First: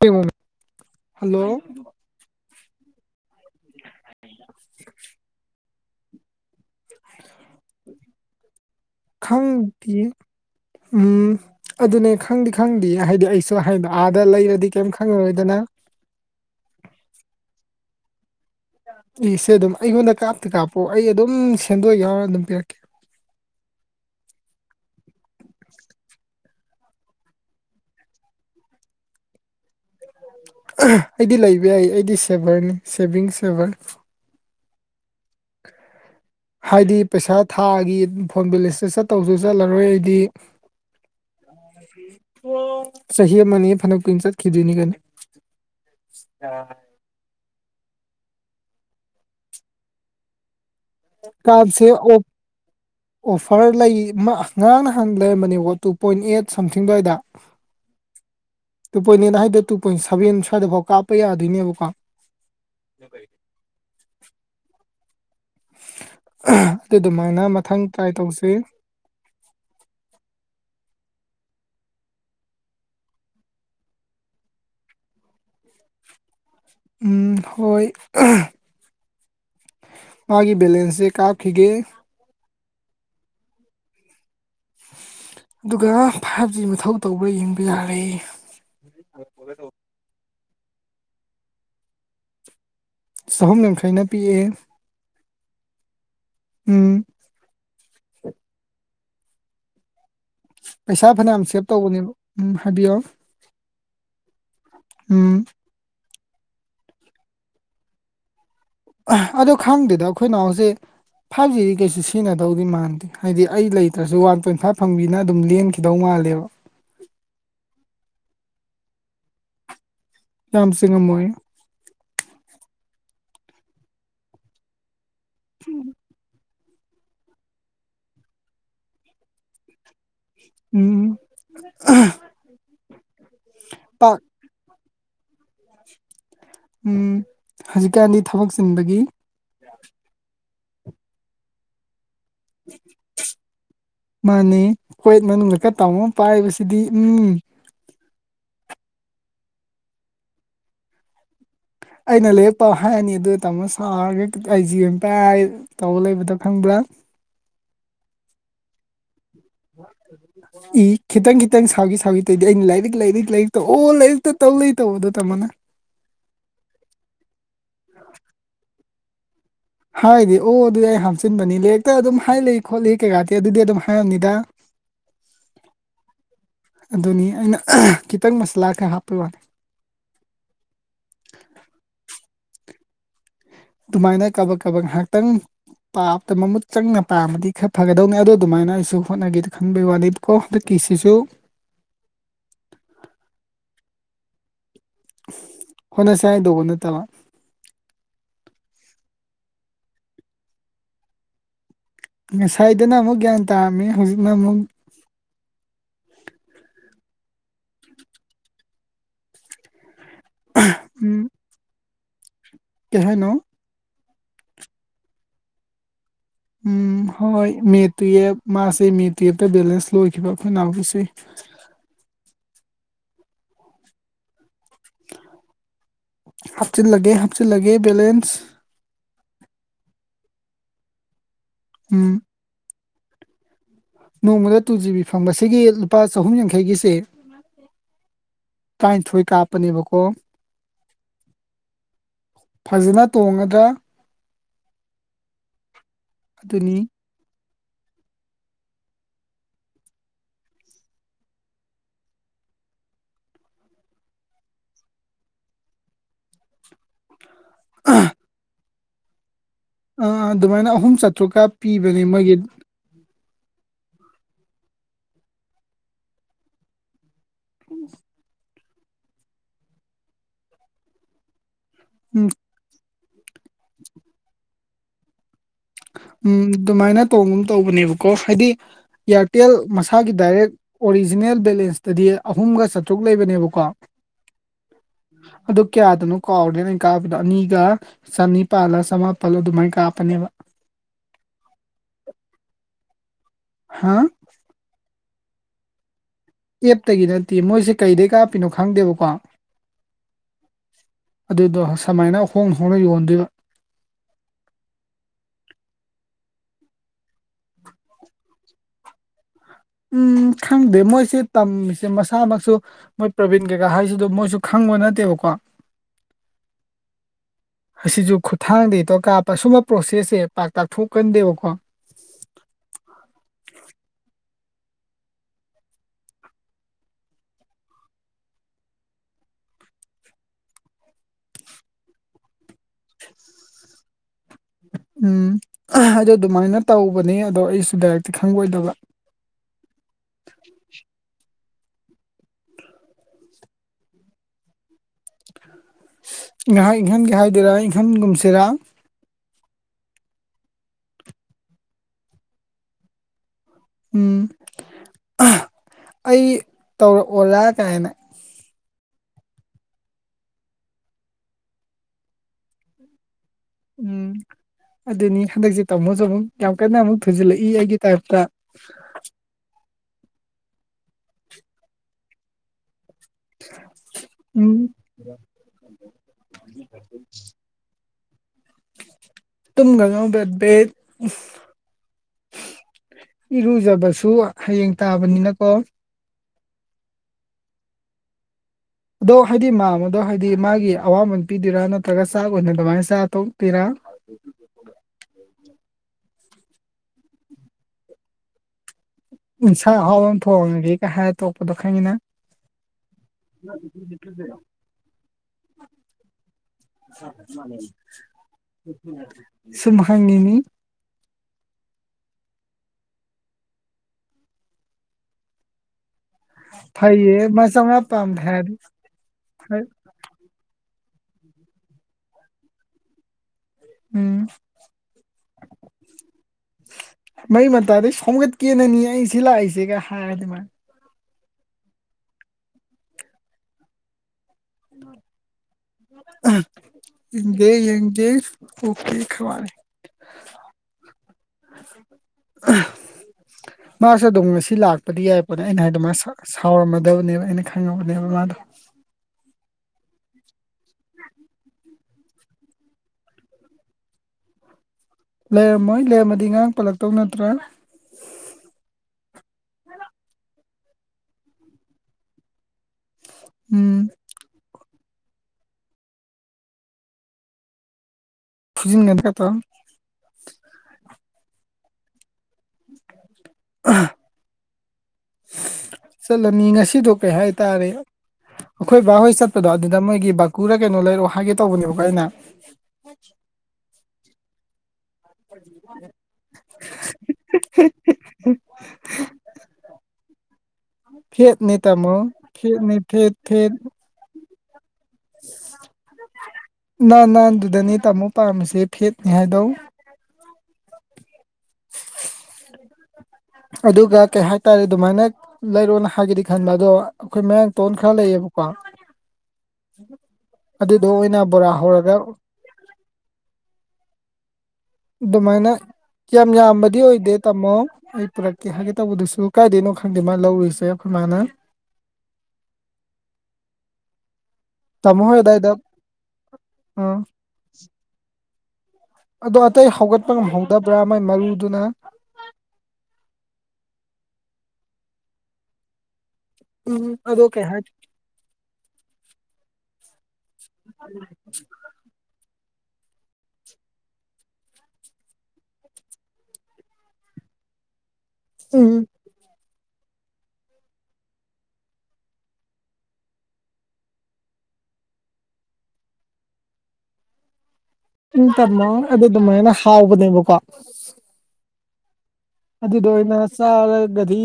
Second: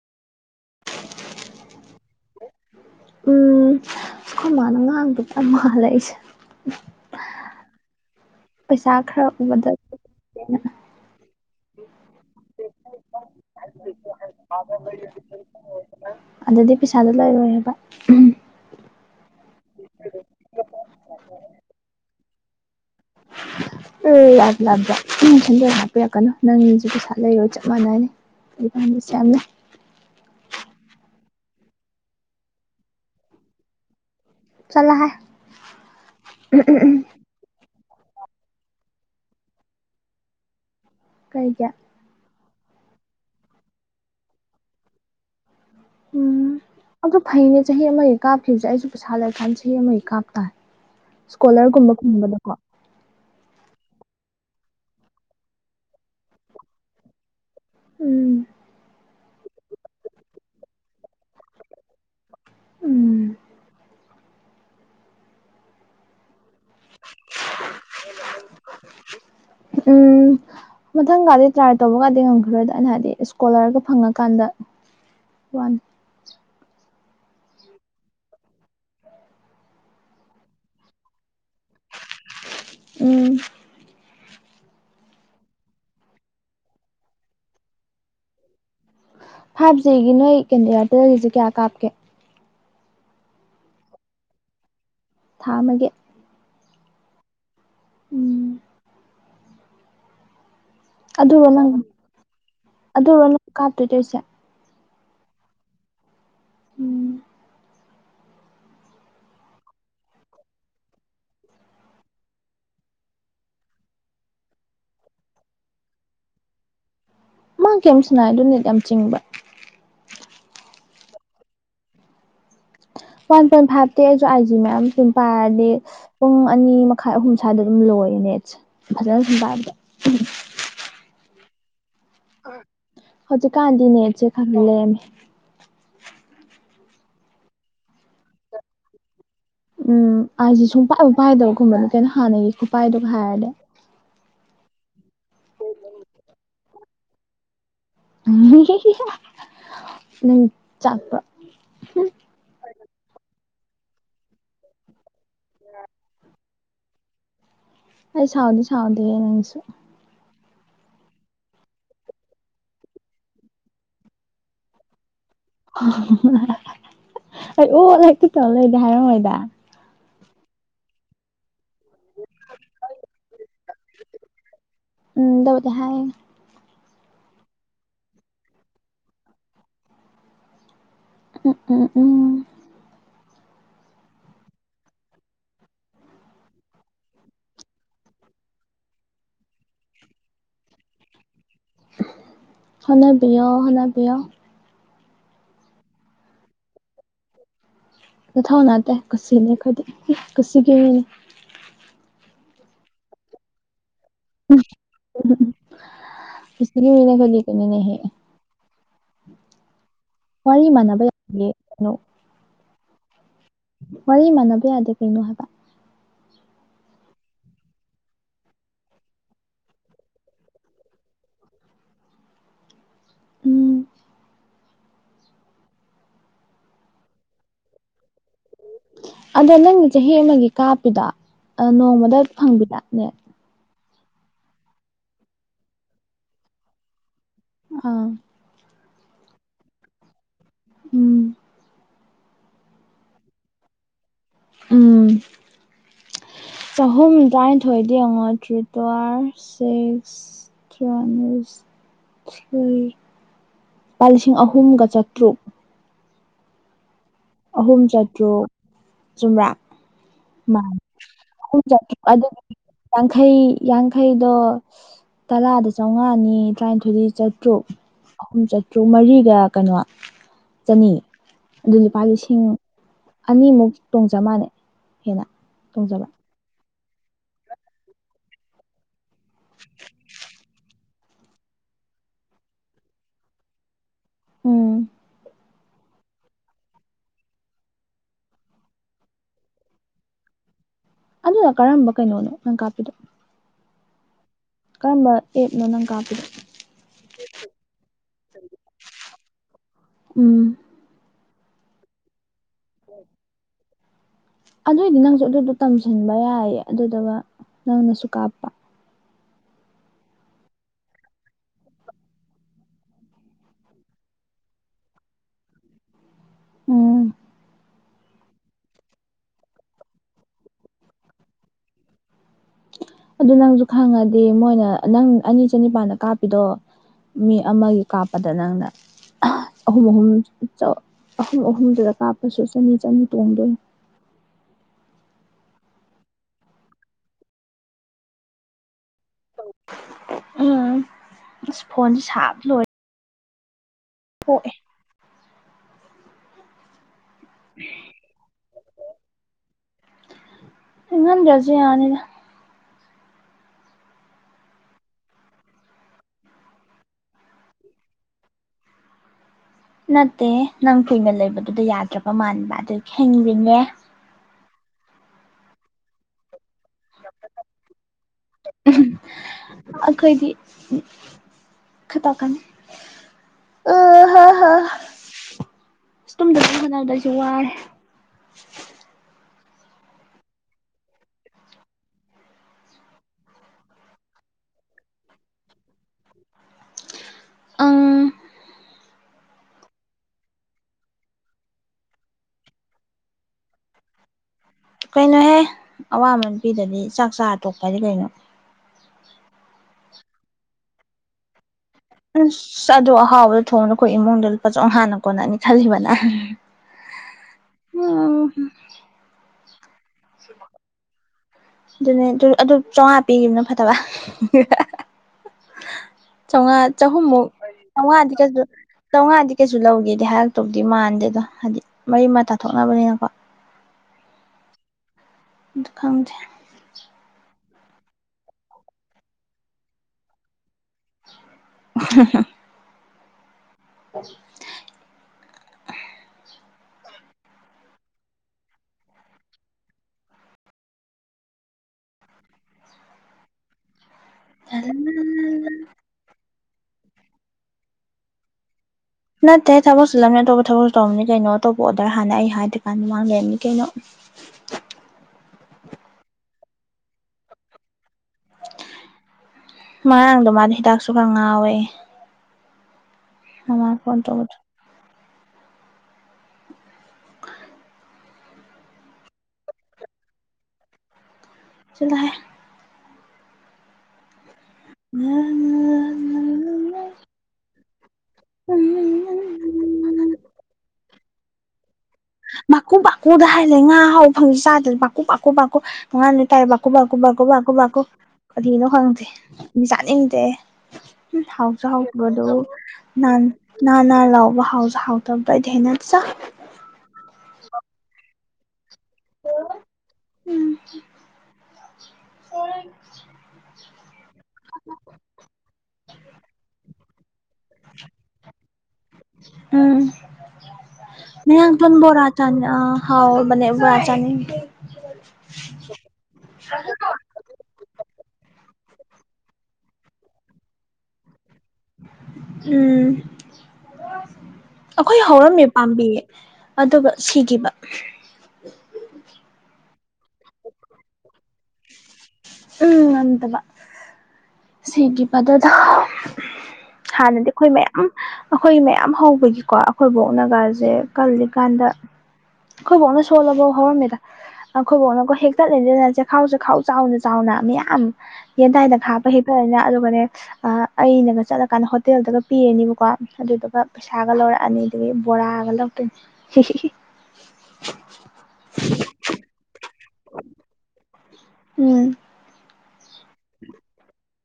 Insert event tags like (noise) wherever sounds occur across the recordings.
(unintelligible) Hello ꯎꯝ ꯑꯩꯈꯣꯢ ꯃꯅꯥ ꯉꯪꯗꯧ ꯌꯥꯝ ꯃꯥꯜꯂꯦ ꯑꯩꯁꯦ ꯄꯩꯁꯥ ꯈꯔ ꯎꯕꯗ ꯈꯪꯗꯦ ꯎꯝ ꯑꯗꯨꯅꯦ ꯈꯪꯗꯤ ꯈꯪꯗꯦ ꯍꯥꯏꯗꯤ ꯑꯩꯁꯨ ꯍꯥꯏꯕ ꯑꯥꯗ ꯂꯩꯔꯗꯤ ꯀꯩꯝ ꯈꯪꯉꯥꯔꯣꯏꯗꯅ ꯑꯗꯨꯗꯤ ꯄꯩꯁꯥꯗꯣ ꯂꯩꯔꯣꯏꯕ ꯑꯩꯁꯦ ꯑꯗꯨꯝ ꯑꯩꯉꯣꯟꯗ ꯀꯥꯞꯇꯤ ꯀꯥꯞꯄꯣ ꯑꯩ ꯑꯗꯨꯝ ꯁꯦꯟꯗꯣꯏ ꯌꯥꯎꯔꯒ ꯑꯗꯨꯝ ꯄꯤꯔꯛꯀꯦ ꯎ ꯂꯥꯛ (inaudible) ꯂꯥꯛꯂꯗ ꯍꯥꯄꯤ ꯌꯥ ꯀꯅꯣ ꯅꯪꯒꯤꯁꯨ ꯄꯩꯁꯥ ꯂꯩꯔꯣꯢ ꯆꯞ ꯃꯥꯟꯅꯩ ꯑꯗꯨꯀꯥꯟꯗ ꯁꯦꯝꯅꯦ ꯑꯩꯗꯤ ꯂꯩꯕ ꯌꯥꯏ ꯑꯩꯗꯤ ꯁꯦꯚꯔꯅꯤ ꯁꯦꯚꯤꯡ ꯁꯦꯚꯔ ꯆꯠꯂꯍꯩ ꯍꯥꯏꯗꯤ ꯄꯩꯁꯥ ꯊꯥꯒꯤ ꯐꯣꯟ ꯕꯦꯂꯦꯟꯁꯇ ꯆꯠꯇꯧꯁꯨ ꯆꯠꯂꯔꯣꯏ ꯑꯩꯗꯤ ꯑ ꯀꯩꯒꯤ ꯐ (inaudible) ꯆꯍꯤ ꯑꯃ ꯑꯃꯅꯤ ꯐꯅ ꯀꯨꯢꯅ ꯆꯠꯈꯤꯗꯨꯢꯅꯤ ꯀꯩꯅꯣ ꯎꯝ ꯑꯗꯨ ꯐꯩꯅꯦ ꯆꯍꯤ ꯑꯃꯒꯤ ꯀꯥꯞꯕꯤꯁꯦ ꯑꯩꯁꯨ ꯄꯩꯁꯥ ꯂꯩꯔꯀꯥꯟꯗ ꯆꯍꯤ ꯑꯃꯒꯤ ꯀꯥꯞꯇꯥꯥꯔꯦ ꯀꯥꯔꯠꯁꯦ ꯏꯁꯀꯣꯂꯔꯒꯨꯝꯕꯗ ꯒꯣ ꯑꯣꯐꯔ ꯂꯩ ꯉꯔꯥꯡ ꯅꯍꯥꯟꯅ ꯂꯩꯔꯝꯕꯅꯦꯕ one two point eight something ꯑꯗꯨꯋꯥꯏꯗ ꯎꯝ ꯇꯨ ꯄꯣꯏꯟꯠ ꯍꯥꯏꯗꯣ ꯇꯨ ꯄꯣꯏꯟ ꯁꯚꯦꯟ ꯁꯨꯋꯥꯏꯗꯐꯥꯎ ꯀꯥꯞꯄ ꯌꯥꯗꯣꯏꯅꯦꯕꯀꯣ ꯎꯝ (unintelligible) ꯑꯗꯨꯗꯨꯃꯥꯏꯅ ꯃꯊꯪ ꯇ꯭ꯔꯥꯏ ꯇꯧꯁꯤ ꯎꯝ ꯃꯊꯪꯀꯗꯤ ꯇ꯭ꯔꯥꯏ ꯇꯧꯕꯒꯥꯗꯤ ꯉꯝꯈꯤꯔꯣꯏꯗ ꯑꯩꯅ ꯍꯥꯏꯗꯤ ꯏꯁꯀꯣꯂꯔꯒ ꯐꯪꯉꯀꯥꯟꯗ ꯋꯥꯅꯤ ꯑꯝ ꯍꯣꯏ ꯃꯥꯒꯤ ꯕꯦꯂꯦꯟꯁꯁꯦ ꯀꯥꯞꯈꯤꯒꯦ ꯎꯝ ꯑꯗꯨꯒ ꯐꯥꯏꯚ ꯖꯤ ꯃꯊꯧ ꯇꯧꯕ꯭ꯔꯥ ꯌꯦꯡꯕ ꯌꯥꯔꯦ ꯐꯥꯏꯚ ꯖꯤꯒꯤ ꯅꯣꯏ ꯑꯦꯌꯥꯔꯇꯦꯟꯒꯤꯁꯦ ꯀꯌꯥ ꯀꯥꯞꯀꯦ ꯆꯍꯨꯝ ꯌꯥꯡꯈꯩꯩꯅ ꯄꯤꯛꯑꯦ ꯊꯥ ꯑꯃꯒꯤ ꯎꯝ ꯎꯝ ꯄꯩꯁꯥ ꯐꯅꯌꯥꯝ ꯑꯗꯨꯔꯣ ꯁꯦꯞ ꯅꯪ ꯇꯧꯕꯅꯦꯕ ꯎꯝ ꯍꯥꯏꯕꯤꯌꯣ ꯑꯗꯨꯔꯣ ꯅꯪ ꯀꯥꯞꯇꯣꯏꯗꯣꯏꯁꯦ ꯎꯝ ꯎꯝ ꯑꯗꯣ ꯈꯪꯗꯦꯗ ꯑꯩꯈꯣꯏ ꯅꯥꯎꯁꯦ ꯐꯥꯏꯚ ꯖꯤꯗꯤ ꯀꯩꯁꯨ ꯁꯤꯖꯤꯟꯅꯗꯧꯗꯤ ꯃꯥꯟꯗꯦ ꯍꯥꯏꯗꯤ ꯑꯩ ꯂꯩꯇ꯭ꯔꯁꯨ ꯋꯥꯟ ꯄꯣꯏꯟ ꯐꯥꯏꯚ ꯐꯪꯕꯤꯅ ꯑꯗꯨꯝ ꯂꯦꯟꯈꯤꯗꯧ ꯃꯥꯜꯂꯦꯕ ꯃꯥ ꯀꯩꯝ ꯁꯅ ꯑꯗꯨꯅꯦꯠ ꯌꯥꯝ ꯆꯤꯡꯕ ꯌꯥꯝ ꯆ ꯉꯝꯃꯣꯏ ꯋꯥꯟ ꯄꯣꯏꯟ ꯐꯥꯏꯚꯇ ꯑꯩꯁꯨ ꯑꯁꯤ ꯃꯝ ꯁꯝ ꯄꯥꯔꯗꯤ ꯄꯨꯡ ꯑꯅꯤ ꯃꯈꯥꯏ ꯑꯍꯨꯝ ꯁ꯭ꯋꯥꯏꯗ ꯑꯗꯨꯝ ꯂꯣꯏꯌꯦ ꯅꯦꯠꯁꯦ ꯐꯖꯅ ꯁꯨꯝ ꯄꯥꯏꯕꯗ ꯎꯝ ꯍꯧꯖꯤꯛꯀꯥꯟꯗꯤ ꯄꯥꯛ ꯅꯦꯠꯁꯦ ꯈꯪꯅ ꯂꯩ ꯎ ꯍꯧꯖꯤꯛꯀꯥꯟꯗꯤ ꯊꯕꯛ ꯆꯤꯟꯕꯒꯤ ꯎꯝ ꯑꯥꯏꯁꯦ ꯁꯨꯡ ꯄꯥꯏꯕꯨ ꯄꯥꯏꯗꯕꯒꯨꯝꯕꯅꯦ ꯀꯩꯅꯣ ꯍꯥꯟꯅꯒꯤ ꯈꯨꯠꯄꯥꯏꯗꯨꯒ ꯍꯥꯏꯔꯗꯤ ꯃꯥꯅꯦ ꯀꯣꯏꯠ ꯃꯅꯨꯡꯗꯀ ꯇꯥꯃꯣ ꯑꯃ ꯄꯥꯢꯕꯁꯤꯗꯤ ꯎꯝ ꯎꯝ ꯅꯪ ꯆꯛꯕ꯭ꯔꯣ ꯑꯩꯅ ꯂꯥꯢꯔꯤꯛ ꯄꯥꯎ ꯍꯥꯏꯔꯅꯤ ꯑꯗꯨ ꯇꯥꯃꯣ ꯁꯥꯎꯔꯒ ꯑꯩ ꯖꯤ ꯑꯣꯢꯅ ꯄꯥꯢꯔ ꯇꯧ ꯂꯩꯕꯗꯣ ꯈꯪꯕ꯭ꯔꯥ ꯑꯩ ꯁꯥꯎꯗꯤ ꯁꯥꯎꯗꯦꯗ ꯅꯪꯁꯨ ꯍ (inaudible) ꯏ ꯈꯤꯇꯪ ꯈꯤꯇꯪ ꯁꯥꯎꯈꯤ ꯁꯥꯎꯈꯤ ꯇꯧꯗꯤ ꯑꯩꯅ ꯂꯥꯏꯔꯤꯛ ꯂꯥꯏꯔꯤꯛ ꯂꯥꯏꯔꯤꯛꯇ ꯑꯣ ꯂꯥꯏꯔꯤꯛꯇ ꯇꯧ ꯂꯩ ꯇꯧꯕꯗꯣ ꯇꯥꯃꯣꯅ ꯑꯩ ꯑꯣ ꯂꯛꯇ ꯇꯧ ꯂꯩꯗꯤ ꯍꯥꯏꯔꯝꯑꯣꯏꯗ ꯍꯥꯏꯗꯤ ꯑꯣ ꯑꯗꯨꯗꯤ ꯑꯩ ꯍꯥꯞꯆꯤꯟꯕꯅꯤ ꯂꯦꯛ ꯑ ꯑꯗꯨꯝ ꯍꯥꯏ ꯂꯩ ꯈꯣꯠꯂꯤ ꯀꯩꯀꯥꯗꯤ ꯑꯗꯨꯗꯤ ꯑꯗꯨꯝ ꯍꯥꯏꯔꯝꯅꯤꯗ ꯎꯝ ꯇꯕꯨꯗꯤ ꯍꯥꯏ ꯑꯗꯨꯅꯤ ꯑꯩꯅ ꯈꯤꯇꯪ ꯃꯁꯥꯂꯥ ꯈꯔ ꯍꯥꯞꯄꯩ ꯋꯥꯅꯤ ꯎꯝ ꯎꯝ ꯎꯝ ꯑꯗꯨꯃꯥꯏꯅ ꯀꯕꯛ ꯀꯕ ꯉꯥꯏꯍꯥꯛꯇꯪ ꯄꯥꯞꯇ ꯃꯃꯨꯠ ꯆꯪꯅ ꯄꯥꯝꯕꯗꯤ ꯈꯔ ꯐꯒꯗꯧꯅꯤ ꯑꯗꯨꯗ ꯑꯗꯨꯃꯥꯏꯅ ꯑꯩꯁꯨ ꯍꯣꯠꯅꯒꯦꯗ ꯈꯟꯕꯒꯤ ꯋꯥꯅꯤ ꯈꯣ ꯍꯥꯟꯗꯥꯛ ꯀꯤꯁꯤꯁꯨ ꯍꯅꯥꯕꯤꯌꯣ ꯍꯅꯥꯕꯤꯌ ꯍꯣꯠꯅꯁ ꯍꯥꯏꯗꯧꯕ ꯅꯠꯇꯕ ꯅꯊꯧ ꯅꯅꯥꯠꯇꯦ ꯀꯨꯁꯤꯅꯦ ꯑꯩꯈꯣꯏꯗꯤ ꯀꯨꯁꯤꯒꯤꯅꯦ ꯉꯁꯥꯏꯗꯅ ꯑꯃꯨꯛ ꯒ꯭ꯌꯥꯟ ꯇꯥꯔꯝꯃꯤ ꯍꯧꯖꯤꯛꯅ ꯑꯃꯨꯛ ꯏꯆꯦ ꯃꯅꯦ ꯈꯜꯂꯤ ꯀꯅꯤꯅꯦꯍꯦ (unintelligible) ꯋꯥꯔꯤ ꯃꯥꯟꯅꯕ ꯂꯩꯒꯦ ꯍꯥꯏꯔꯛꯑ ꯀꯩꯍꯥꯏꯅꯣ ꯋꯥꯔꯤ ꯃꯥꯟꯅꯕ ꯌꯥꯗꯦ ꯀꯩꯅꯣ ꯍꯥꯏꯕ ꯎꯝ ꯍꯣꯏ ꯃꯦ ꯇꯨꯌꯦꯞ ꯃꯥꯁꯦ ꯃꯦ ꯇꯨꯌꯦꯞꯇ ꯕꯦꯂꯦꯟꯁ ꯂꯣꯏꯈꯤꯕ ꯑꯩꯈꯣꯏ ꯅꯥꯎꯁ ꯎꯝ ꯍꯥꯞꯆꯤꯜꯂꯒꯦ ꯍꯥꯞꯆꯤꯜꯂꯒꯦ ꯕꯦꯂꯦꯟꯁ ꯑꯗꯣ ꯅꯪꯒꯤ ꯆꯍꯤ ꯑꯃꯒꯤ ꯀꯥꯞꯄꯤꯗꯣ ꯅꯣꯡꯃꯗ ꯎꯝ ꯐꯪꯕꯤꯗ ꯅꯦꯠ ꯅꯣꯡꯃꯗ ꯇꯨ ꯖꯤꯕꯤ ꯐꯪꯕꯁꯤꯒꯤ ꯂꯨꯄꯥ ꯆꯍꯨꯝ ꯌꯥꯡꯈꯩꯒꯤꯁꯦ ꯑꯥ ꯇꯔꯥꯅꯤꯊꯣꯏ ꯀꯥꯞꯄꯅꯦꯕꯀꯣ ꯎꯝ ꯐꯖꯅ ꯇꯣꯡꯉꯗ꯭ꯔ ꯎꯝ ꯑꯗꯨꯅꯤ ꯆꯍꯣꯝ ꯇꯔꯥꯅꯤꯊꫭꯏ ꯊꯣꯏꯗꯤ ꯌꯦꯡꯉꯣ ꯊ꯭ꯔꯤ ꯇꯨꯋꯥꯔ ꯁꯤꯛꯁ ꯊ꯭ꯔꯤ ꯍꯟꯗ꯭ꯔꯤꯛꯁ ꯂꯨꯄꯥ ꯂꯤꯁꯤꯡ ꯑꯍꯨꯝꯒ ꯆꯥꯇ꯭ꯔꯨꯛ ꯑꯍꯨꯝ ꯆꯥꯇ꯭ꯔꯨꯛ ꯆꯨꯝꯕꯔꯥ ꯑꯥ ꯑꯗꯨꯃꯥꯏꯅ ꯃꯥꯅꯤ ꯑꯍꯨꯝ ꯆꯥꯇ꯭ꯔꯨꯛꯀ ꯑꯍꯨꯝ ꯄꯤꯕꯅꯦ ꯆꯥꯇ꯭ꯔꯨꯛ ꯃꯣꯏꯒꯤ ꯌꯥꯡꯈꯩ ꯌꯥꯡꯈꯩꯗꯣ ꯇꯔꯥꯗ ꯆꯥꯝꯃꯉꯥꯅꯤ ꯇꯔꯥꯅꯤꯊꯣꯏ ꯆꯥꯇ꯭ꯔꯨꯛ ꯑꯍꯨꯝ ꯆꯥꯇ꯭ꯔꯨꯛ ꯃꯔꯤꯒ ꯀꯩꯅꯣ ꯆꯅꯤ ꯑꯗꯨ ꯂꯨꯄꯥ ꯎꯝ ꯂꯤꯁꯤꯡ ꯑꯅꯤꯃꯨꯛ ꯇꯣꯡꯖ ꯃꯥꯟꯩ ꯍꯦꯟꯅ ꯇꯣꯡꯖꯕ ꯎꯝ ꯑꯗꯨꯃꯥꯏꯅ ꯇꯣꯡꯒꯨꯝ ꯇꯧꯕꯅꯦꯕꯀꯣ ꯍꯥꯏꯗꯤ ꯏꯌꯥꯔꯇꯦꯜ ꯃꯁꯥꯒꯤ ꯗꯥꯏꯔꯦꯛ ꯑꯣꯔꯤꯖꯤꯅꯦꯜ ꯕꯦꯂꯦꯟꯁꯇꯗꯤ ꯑꯍꯨꯝꯒ ꯆꯥꯇ꯭ꯔꯨꯛ ꯂꯩꯕꯅꯦꯕꯀꯣ ꯎꯝ ꯑꯗꯨ ꯀꯌꯥꯗꯅꯣ ꯀꯥꯎꯔ‌ꯦꯅ‌ꯦ ꯑꯩꯅ ꯀꯥꯞꯕꯗꯣ ꯑꯅꯤꯒ ꯆꯅꯤꯄꯥꯜꯂ ꯆꯃꯥꯄꯜ ꯑꯗꯨꯃꯥꯏꯅ ꯀꯥꯞꯄꯅꯦꯕ ꯑꯗꯨꯅ ꯀꯔꯝꯕ ꯀꯩꯅꯣꯅꯣ ꯅꯪ ꯀꯥꯞꯄꯤꯗꯣ ꯍꯥꯥ ꯀꯔꯝꯕ ꯑꯦꯞꯅꯣ ꯅꯪ ꯀꯥꯞꯄꯤꯗ‌ꯣ ꯑꯦꯞꯇꯒꯤ ꯅꯠꯇꯦ ꯃꯣꯏꯁꯦ ꯀꯩꯗꯒꯤ ꯀꯥꯞꯄꯤꯅꯣ ꯈꯪꯗꯦꯕꯀꯣ ꯎꯝ ꯑꯗꯨꯗꯣ ꯁꯃꯥꯏꯅ ꯍꯣꯡꯅ ꯍꯣꯡꯅ ꯌꯣꯟꯗꯣꯏꯕ ꯑꯗꯨꯏꯗꯤ ꯅꯪꯁꯨ ꯑꯗꯨꯗꯣ ꯇꯝꯁꯤꯟꯕ ꯌꯥꯏꯌꯦ ꯑꯗꯨꯗꯨꯒ ꯅꯪꯅꯁꯨ ꯀꯥꯞꯄ ꯎꯝ ꯈꯪꯗꯦ ꯃꯣꯏꯁꯦ ꯇꯝꯃꯤꯁꯦ ꯃꯁꯥꯃꯛꯁꯨ ꯃꯣꯏ ꯄ꯭ꯔꯕꯤꯟ ꯀꯩꯀꯥ ꯍꯥꯏꯁꯤꯗ ꯃꯣꯏꯁꯨ ꯈꯪꯕ ꯅꯠꯇꯦꯕꯀꯣ ꯎꯝ ꯑꯁꯤꯁꯨ ꯈꯨꯠꯊꯥꯡꯗꯒꯤ ꯗꯔꯀꯥꯞꯄ ꯁꯨꯝꯕ ꯄ꯭ꯔꯣꯁꯦꯁꯁꯦ ꯄꯥꯛ ꯇꯥꯛꯊꯣꯛꯀꯟꯗꯦꯕꯀꯣ ꯑꯗꯨ ꯅꯪꯁꯨ ꯈꯪꯉꯗꯤ ꯃꯣꯏꯅ ꯅꯪ ꯑꯅꯤ ꯆꯅꯤꯄꯥꯥꯟꯗ ꯀꯥꯞꯄꯤꯗꯣ ꯃꯤ ꯑꯃꯒꯤ ꯀꯥꯞꯄꯗ ꯅꯪꯅ ꯑꯍꯨꯝ ꯑꯍꯨꯝ ꯑꯍꯨꯝ ꯑꯍꯨꯝꯗꯨꯗ ꯀꯥꯞꯄꯁꯨ ꯆꯅꯤ ꯆꯅꯤ ꯇꯣꯡꯗꯣꯏꯅꯤ ꯎꯝ ꯑꯗꯨ ꯑꯗꯨꯃꯥꯏꯅ ꯇꯧꯕꯅꯦ ꯑꯗꯣ ꯑꯩꯁꯨ ꯗꯥꯏꯔꯦꯛꯇꯤ ꯈꯪꯕ ꯑꯣꯏꯗꯕ ꯎꯝ ꯑꯁ ꯐꯣꯟꯁꯦ ꯁꯥꯕꯗ ꯂꯣꯏ ꯐ‌ꯣꯛꯑꯦ ꯉꯥꯏꯍꯥꯛ ꯏꯪꯈꯟꯒ‌ꯦ ꯍꯥꯏꯗꯨꯏꯔꯥ ꯏꯪꯍꯟꯒꯨꯝꯁ‌ꯦꯔꯥ ꯏꯪꯍꯟꯗ꯭ꯔꯁꯨ ꯌꯥꯅꯤꯗ ꯎꯝ ꯑꯩ ꯇꯧꯔꯛꯑꯣꯔꯥ ꯀꯥꯏꯅ ꯅꯠꯇꯦꯍ‌ꯦ ꯅꯪ ꯀꯨꯏꯅ ꯂꯩꯕꯗꯨꯗ ꯌꯥꯗ꯭ꯔꯕ ꯃꯥꯟꯕ ꯑꯗꯨꯒꯤ ꯍꯪꯕꯅꯦ ꯎꯝ ꯑꯗꯨꯅꯤ ꯍꯟꯗꯛꯁꯦ ꯇꯥꯃꯣꯁꯨ ꯑꯃꯨꯛ ꯌꯥꯝ ꯀꯟꯅ ꯑꯃꯨꯛ ꯊꯨꯖꯤꯜꯂꯛꯏ ꯑꯩꯒꯤ ꯇꯥꯏꯞꯇ ꯑꯩꯈꯣꯏꯗꯤ ꯈꯇꯣꯛꯀꯅꯤ (unintelligible) ꯑꯁ ꯎꯝ ꯇꯨꯝꯗꯅꯕ ꯍ‌ꯣꯠꯅꯕꯗ ꯑꯩꯁ‌ꯦ ꯋꯥꯔ‌ꯦ ꯇꯨꯝꯒꯅ‌ꯣ ‌ꯕ‌ꯦꯠꯕꯤꯠ ꯏꯔꯨꯖꯕꯁꯨ ꯍꯌꯦꯡ ꯇꯥꯕꯅꯤꯅꯀꯣ ꯑꯪ ꯑꯗꯣ ꯍꯥꯏꯗꯤ ꯃꯥꯝꯃꯗꯣ ꯍꯥꯏꯗꯤ ꯃꯥꯒꯤ ꯑꯋꯥꯃꯟ ꯄꯤꯗꯣꯏꯔꯥ ꯅꯠꯇ꯭ꯔꯒ ꯆꯥꯛ ꯑꯣꯏꯅ ꯑꯗꯨꯃꯥꯏꯅ ꯆꯥ ꯇꯣꯛꯇꯨꯏꯔꯥ ꯀꯩꯅꯣꯍꯦ ꯑꯋꯥꯃꯟ ꯄꯤꯗ꯭ꯔꯗꯤ ꯆꯥꯛ ꯆꯥꯔ ꯇꯣꯛꯄ ꯍꯥꯏꯗꯤ ꯀꯩꯅꯣ ꯏꯟꯁꯥꯡ ꯑꯍꯥꯎꯕ ꯑꯃ ꯊꯣꯡꯉꯒ‌ꯦ ꯀꯥꯏ ꯍꯥꯏ ꯇꯣꯛꯄꯗꯣ ꯈꯪꯉꯤꯅ ꯑꯁ ꯑꯗꯣ ꯑꯍꯥꯎꯕꯗꯣ ꯊꯣꯡꯅ ꯑꯩꯈꯣꯏ ꯏꯃꯨꯡꯗ ꯂꯨꯄꯥ ꯆꯣꯡꯉꯥꯅ ꯀꯣꯟꯅꯅꯤ ꯈꯜꯂꯤꯕ ꯅ ꯁꯨꯝ ꯍꯪꯉꯤꯅꯤ ꯑꯗꯨꯅꯦ ꯑꯗꯨ ꯑꯗꯨ ꯆꯧꯉꯥ ꯄꯤꯈꯤꯝꯅ ꯐꯠꯇꯕ꯭ꯔ (unintelligible) (inaudible) ꯆꯧꯉꯥ ꯐꯩꯌꯦ ꯆꯍꯨꯝꯃꯨꯛ ꯃꯥ ꯆꯥꯝꯃꯉꯥ ꯆꯧꯉꯥꯗꯤ ꯄꯥꯝꯃꯦ ꯀꯩꯁꯨ ꯍꯥꯏꯔꯗꯤ ꯆꯧꯉꯥꯗꯤ ꯀꯩꯁꯨ ꯂꯧꯒꯦꯗꯤ ꯍꯥꯏꯔꯛ ꯇꯧꯗꯤ ꯃꯥꯟꯗꯦꯗ ꯍꯥꯏꯗꯤ ꯃꯔꯤ ꯃꯇꯥ ꯊꯣꯛꯅꯕꯅꯤꯅꯀꯣ ꯎꯝ ꯑꯗꯨ ꯈꯪꯗ‌ꯦ ꯃꯩ ꯃꯇꯥꯗꯩ ꯁꯣꯝꯒꯠꯀꯦꯅꯅꯤ ꯑꯩ ꯁꯤ ꯂꯥꯛꯏꯁꯦꯒ ꯍꯥꯏꯔ ꯑꯗꯨꯃꯥꯏꯅ (unintelligible) (inaudible) (unintelligible) ꯌꯦꯡꯗ‌ꯦ ꯌꯦꯡꯗ‌ꯦ ‌‌ꯑꯣꯀꯦ ꯈ꯭ꯋꯥꯏ (unintelligible) ꯃꯥꯁꯨ ꯑꯗꯨꯝ ꯉꯁꯤ ꯂꯥꯛꯄꯗꯤ ꯌꯥꯏꯄ‌ꯣꯠꯅꯦ ꯑꯩꯅ ꯍꯥꯏꯗꯣ ꯃꯥ ꯁꯥꯎꯔꯝꯃꯗꯕꯅꯦꯕ ꯑꯩꯅ ꯈꯪꯉꯕꯅꯦꯕ ꯃꯥꯗꯣ ꯅꯠꯇꯦ ꯊꯕꯛ ꯆꯤꯜꯂꯝꯅꯤ ꯑꯇꯣꯞꯄ ꯊꯕꯛꯁꯨ ꯇꯧꯔꯝꯅꯤ ꯀꯩꯅꯣ ꯑꯇꯣꯞꯄ ꯑꯣꯔꯗꯔ ꯍꯥꯟꯅ ꯑꯩ ꯍꯥꯏꯗ꯭ꯔꯤꯀꯥꯟꯗ ꯃꯃꯥꯡ ꯂꯩꯔꯝꯅꯤ ꯀꯩꯅꯣ ꯂꯩꯔꯝꯃꯣꯏ ꯂꯩꯔꯝꯃꯗꯤ ꯉꯔꯥꯡ ꯄꯜꯂꯛꯇꯧ ꯅꯠꯇ꯭ꯔꯥ ꯃꯔꯥꯡꯗꯣ ꯃꯥꯗꯤ ꯍꯤꯗꯥꯛꯁꯨ ꯈꯔ ꯉꯥꯎꯋꯦ ꯃꯃꯥ ꯎꯝ ꯐꯣꯟ ꯇꯧꯕꯗꯨ ꯐꯨꯖꯤꯟꯒꯟꯀꯗꯣ (unintelligible) ꯑ (unintelligible) ꯆꯠꯂꯅꯤ ꯉꯁꯤꯗꯣ ꯀꯩ ꯍꯥꯏꯇꯥꯔꯦ ꯑꯈꯣꯏ ꯕꯥꯍꯣꯏ ꯆꯠ ꯗꯣ ꯑꯗꯨꯗ ꯃꯣꯏꯒꯤ ꯕꯥꯀꯨꯔ ꯀꯩꯅꯣ ꯂꯩꯔꯛꯑꯣ ꯍꯥꯏꯒꯦ ꯇꯧꯕꯅꯦꯕꯀꯣ ꯑꯩꯅ ꯃꯥꯀꯨ ꯕꯥꯀꯨꯗ ꯍꯥꯏ ꯂꯩ ꯉꯥ ꯑꯍꯥꯎꯕ ꯐꯪꯏ ꯆꯥꯗ꯭ꯔꯅ ꯕꯥꯀꯨ ꯕꯥꯀꯨ ꯀꯨꯕꯥꯀꯨ ꯅ‌ꯣꯡꯉꯥꯟ ꯅꯨꯃꯤꯠ ꯇꯥꯏꯐꯥꯎ ꯀꯨꯕꯥꯛ ꯀꯨꯕꯥꯛ ꯀꯨꯕꯥꯛ ꯀꯨꯕꯥꯛ ꯀꯨꯕꯥꯛꯀꯨ ꯀꯔꯤꯅꯣ ꯈꯪꯗꯦ ꯃꯤ ꯆꯥꯅꯤꯡꯗꯦ ꯍꯨꯝ ꯐꯦꯠꯅꯦ ꯍꯥꯎꯁꯨ ꯇꯥꯃꯣ ꯍꯥꯎꯇꯕꯗꯨꯕꯨ ꯐꯦꯠꯅꯦ ꯐꯦꯠ ꯅꯥꯟ ꯐꯦꯠ ꯅꯥꯟ ꯅꯥꯟ ꯂꯥꯎꯕ ꯍꯥꯎꯖꯨ ꯍꯥꯎꯇꯗꯕ‌ꯣ ꯑꯩꯗꯤ ꯍꯩꯅꯗ‌ꯦꯆꯥ ꯅꯥꯟ ꯅꯥꯟ ꯗꯨꯗꯅꯤ ꯇꯥꯃꯣ ꯄꯥꯝꯃꯤꯁꯦ ꯐꯦꯠꯅꯤ ꯍꯥꯏꯗꯧ ꯎꯝ ꯑꯗꯨꯒ ꯀꯩ ꯍꯥꯏꯇꯥꯔꯦ ꯑꯗꯨꯃꯥꯏꯅ ꯂꯩꯔꯣꯅ ꯍꯥꯏꯒꯗꯤ ꯈꯟꯕ ꯑꯗꯣ ꯑꯩꯈꯣꯏ ꯃꯌꯥꯡ ꯇꯣꯟ ꯈꯔ ꯂꯩꯌꯦꯕꯀꯣ ꯎꯝ ꯑꯗꯨꯗꯣ ꯑꯣꯏꯅ ꯕꯣꯔꯥ ꯃꯌꯥꯡꯇꯣꯟ ꯍꯧꯔꯒ ꯕꯣꯔꯥ ꯆꯥꯅꯤ ꯑ ꯍꯥꯎ ꯕꯅꯦ ꯕꯣꯔꯥ ꯆꯥꯅꯤꯡꯉꯤ꯫ ꯑꯗꯨꯃꯥꯏꯅ ꯌꯥꯝ ꯌꯥꯝꯕꯗꯤ ꯑꯣꯏꯗꯦ ꯇꯥꯃꯣ꯫ ꯑꯩ ꯄꯨꯔꯛꯀꯦ ꯍꯥꯏꯒꯦ ꯇꯧꯕꯗꯨꯁꯨ ꯀꯥꯏꯗꯣꯏꯅꯣ ꯈꯪꯗꯦ ꯃꯥ ꯂꯧꯔꯨꯏꯁꯦ ꯑꯈꯣꯏ ꯃꯥꯅ ꯎꯝ ꯇꯥꯃꯣ ꯑꯈꯣꯏ ꯍꯣꯏ ꯍꯧꯔꯝꯃꯦ ꯑꯗꯥꯏꯗ ꯄꯥꯝꯕꯤ ꯑꯗꯨꯒ ꯑꯥ ꯁꯤꯒꯤꯕ꯫ ꯑꯗꯣ ꯑꯇꯩ ꯍꯧꯒꯠꯄ ꯉꯝꯍꯧꯗꯕ꯭ꯔꯥ ꯃꯥꯏ ꯃꯔꯨꯗꯨꯅ? ꯎ ꯉꯝꯗꯕ ꯁꯤꯒꯤꯕ ꯗꯨꯗꯣ ꯎꯝ ꯑꯗꯣ ꯍꯥꯟꯅꯗꯤ ꯀꯩ ꯑꯈꯣꯏ ꯍꯥꯏ ꯃꯌꯥꯝ ꯑꯈꯣꯏ ꯃꯌꯥꯝ ꯍꯧꯕꯒꯤꯀꯣ ꯑꯈꯣꯏꯕꯣꯛ ꯅꯥꯒꯥꯖꯦ ꯀꯜꯂꯤꯀꯥꯟꯗ ꯑꯩꯈꯣꯏꯕꯣꯛꯅ ꯁꯣꯜꯂꯐꯥꯎ ꯍꯧꯔꯝꯃꯦꯗ ꯑꯩꯈꯣꯏꯕꯣꯛꯅꯀꯣ ꯍꯦꯛꯇꯠ ꯂꯩꯗꯅ ꯆꯦꯈꯥꯎ ꯆꯦꯈꯥꯎ ꯆꯥꯎꯅ ꯆꯥꯎꯅ ꯃꯌꯥꯝ ꯌꯦꯟꯗꯥꯏꯗ ꯎꯝ ꯍꯥꯥꯞꯄ (unintelligible) ꯑꯗꯨꯒꯅꯦ ꯑꯩꯅꯒ ꯆꯠꯂꯀꯥꯟꯗ ꯍꯣꯇꯦꯜꯗꯒ ꯄꯤꯔꯅꯦꯕꯀꯣ ꯑꯗꯨꯗꯨꯒ ꯄꯩꯁꯥꯒ ꯂꯧꯔꯛꯑꯅꯤ ꯑꯗꯨꯗꯒꯤ ꯕꯣꯔꯥꯒ ꯂꯧꯔꯛꯇꯣꯏꯅꯤ꯫ ꯇꯝ ꯑꯗꯨ ꯑꯗꯨꯃꯥꯏꯅ ꯍꯥꯎꯕꯅꯦꯕꯀꯣ ꯎꯝ ꯑꯗꯨꯗ ꯑꯣꯏꯅ ꯆꯥꯔꯒꯗꯤ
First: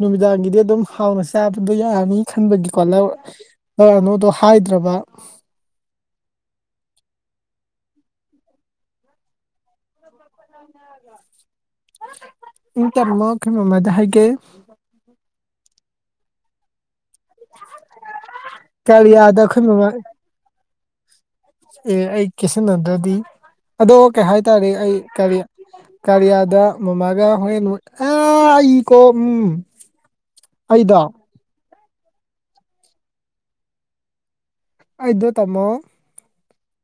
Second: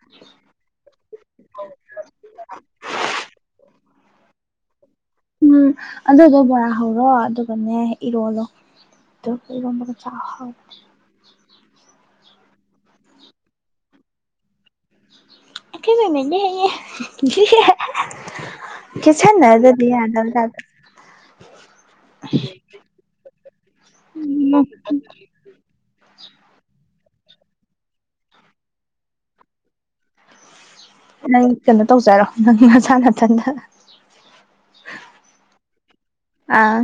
ꯅꯨꯃꯤꯗꯥꯡꯒꯤꯗꯤ ꯑꯗꯨꯝ ꯍꯥꯎꯅ ꯆꯥꯕꯗꯣ ꯌꯥꯔꯅꯤ ꯈꯟꯕꯒꯤꯀꯣ ꯂꯧꯔꯛꯑꯅꯨꯗꯣ ꯍꯥꯏꯗ꯭ꯔꯕ꯫ ꯎꯝ ꯑꯗꯨꯗꯣ ꯕꯣꯔꯥ ꯍꯧꯔꯣ ꯑꯗꯨꯒꯅꯦ ꯏꯔꯣꯜꯂꯣ꯫ ꯑꯗꯨ ꯏꯔꯣꯝꯕꯗꯨ ꯆꯥꯎ ꯍꯥꯎꯕꯅꯤ꯫ (unintelligible) ꯍꯥꯏꯒꯦ (unintelligible) ꯀꯔꯤꯌꯥꯗ ꯑꯩꯈꯣꯏ ꯀꯦꯁꯟꯅꯗꯔ꯭ꯗꯤ ꯃꯃꯥ ꯌꯗꯕꯩ ꯇꯥꯏꯕꯇ꯫ ꯑꯦ ꯑꯩ ꯀꯦꯁꯟꯗ꯭ꯔꯗꯤ ꯑꯗꯣ ꯀꯩ ꯍꯥꯏꯇꯥꯔꯦ ꯑꯩ ꯀꯔꯤ ꯀꯥꯔꯤꯌꯥꯗ ꯃꯃꯥꯒ ꯍꯣꯔꯦꯟ ꯑ ꯑꯩꯀꯣ ꯎꯝ ꯑꯩꯗ ꯅꯪ ꯀꯩꯅꯣ ꯇꯧꯖꯔꯣ ꯅꯪ ꯅꯁꯥ ꯅꯥꯊꯟꯗ ꯑꯩꯗꯣ ꯇꯃꯣ ꯑꯥ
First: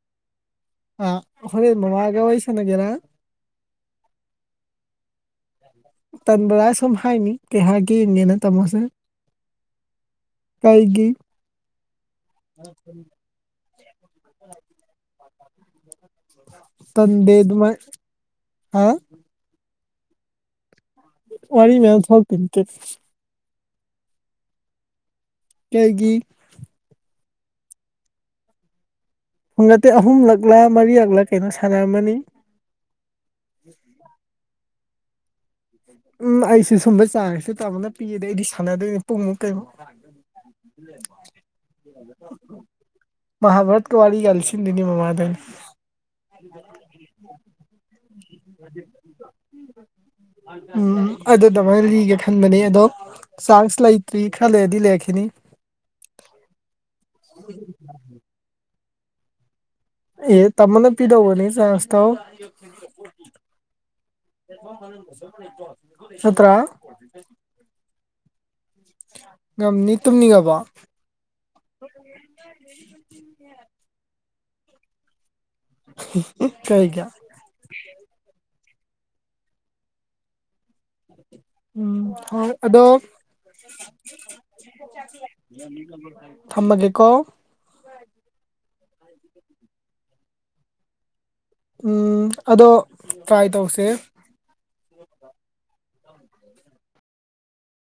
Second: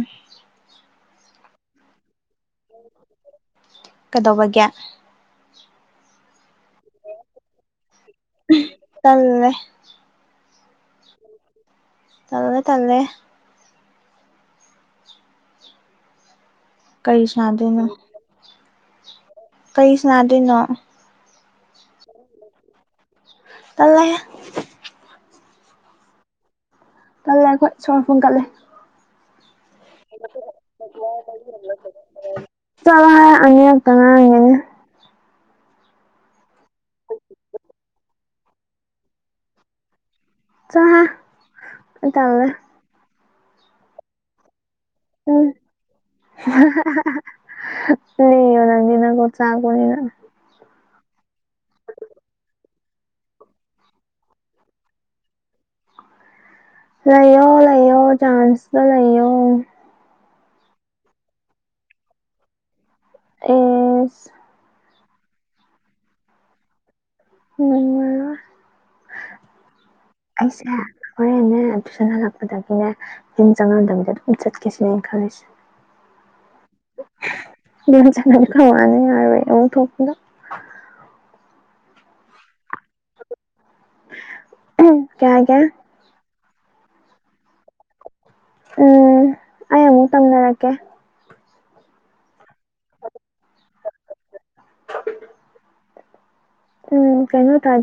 ꯑ ꯑꯈꯣꯏ ꯃꯃꯥꯒ ꯋꯥꯔꯤ ꯁꯥꯅꯒꯦꯔꯥ? ꯀꯩꯗꯧꯕꯒꯤ? ꯇꯟꯕꯗ ꯁꯨꯝ ꯍꯥꯏꯅꯤ ꯀꯩꯍꯥꯏꯔꯛꯀꯦ ꯌꯦꯡꯒꯦꯅ ꯇꯝꯃꯣꯁꯦ꯫ ꯇꯜꯂꯦ ꯀꯩꯒꯤ? ꯇꯜꯂꯦ - ꯇꯜꯂꯦ (unintelligible) ꯀꯔꯤ ꯇꯟꯗꯦ ꯗꯨꯃꯥꯢ ꯁꯥꯟꯅꯗꯣꯏꯅꯣ ꯍꯥ ꯀꯔꯤ ꯁꯥꯅꯗꯣꯏꯅꯣ ꯋꯥꯔꯤ (unintelligible) ꯇꯜꯂꯦ ꯀꯩꯒꯤ ꯀꯜꯂꯦ ꯑꯩꯈꯣꯏ ꯁꯣꯔ ꯐꯨꯝ ꯀꯠꯂꯦ ꯍꯨꯡ ꯅꯠꯇꯦ ꯑꯍꯨꯝꯂꯛꯂꯥ ꯃꯔꯤꯔꯛꯂꯥ ꯀꯩꯅꯣ ꯁꯥꯟꯅꯔꯝꯃꯅꯤ ꯆꯠꯂꯣꯍꯦ ꯑꯅꯤꯔꯛꯇꯪ ꯉꯥꯢꯔꯝꯒꯤꯅꯤ ꯎꯝ ꯑꯩꯁꯨ ꯁꯨꯝꯕ ꯆꯥꯟꯁꯨ ꯇꯥꯃꯣꯅ ꯄꯤꯔꯗꯤ ꯑꯩꯗꯤ ꯁꯥꯟꯅꯗꯣꯏꯅꯦ ꯄꯨꯡꯃꯨꯛ ꯀꯩꯃꯨꯛ꯫ ꯆꯠꯂꯣꯍꯦ ꯑꯩ ꯇꯜꯂꯦ ꯃꯍꯥꯛ ꯚꯥꯔꯠꯀ ꯋꯥꯔꯤꯒ ꯂꯤꯁꯤꯟꯗꯣꯏꯅꯦꯕꯥ ꯃꯗꯤ꯫ (unintelligible) ꯂꯤꯌꯣ ꯅꯪꯗꯤ ꯅꯀꯣꯛ ꯆꯥꯛꯄꯅꯤꯅꯥ꯫ ꯎꯝ ꯑꯗꯨꯗꯃꯥꯏꯅ ꯂꯤꯒꯦ ꯈꯟꯕꯅꯤ ꯑꯗꯣ ꯆꯥꯟꯁ ꯂꯩꯇ꯭ꯔꯤ ꯈꯔ ꯂꯩꯔꯗꯤ ꯂꯩꯔꯛꯈꯤꯅꯤ꯫ ꯂꯩꯌꯣ - ꯂꯩꯌꯣ ꯆꯥꯟꯁꯨ ꯗ ꯂꯩꯌꯣ꯫ ꯑꯦ ꯇꯃꯣꯅ ꯄꯤꯗꯧꯕꯅꯤ ꯆꯥꯟꯁ ꯇꯣ ꯫ ꯑꯦ (unintelligible) (unintelligible) ꯉꯝꯅꯤ ꯇꯨꯝꯅꯤꯡꯉꯕꯣ ꯍꯣꯏꯦꯅꯦ ꯇꯨꯏꯁꯟ ꯍꯜꯂꯛꯄꯗꯒꯤꯅꯦ ꯅꯪ ꯆꯪꯉꯝꯗꯕꯤꯗ ꯑꯗꯨꯝ ꯆꯠꯀꯦꯁꯤꯅꯦꯅ ꯈꯜꯂꯤꯁꯦ (unintelligible) (unintelligible) ꯎꯝ ꯍꯣꯢ ꯑꯗꯣ ꯀꯩ ꯍꯥꯏꯒꯦ ꯊꯝꯃꯒꯦꯀꯣ ꯎꯝ ꯑꯩ ꯑꯃꯨꯛ ꯇꯧꯅꯔꯛꯀꯦ ꯎꯝ ꯑꯗꯣ ꯇ꯭ꯔꯥꯏ ꯇꯧꯁꯦ ꯎꯝ ꯀꯩꯅꯣ ꯇꯥꯏ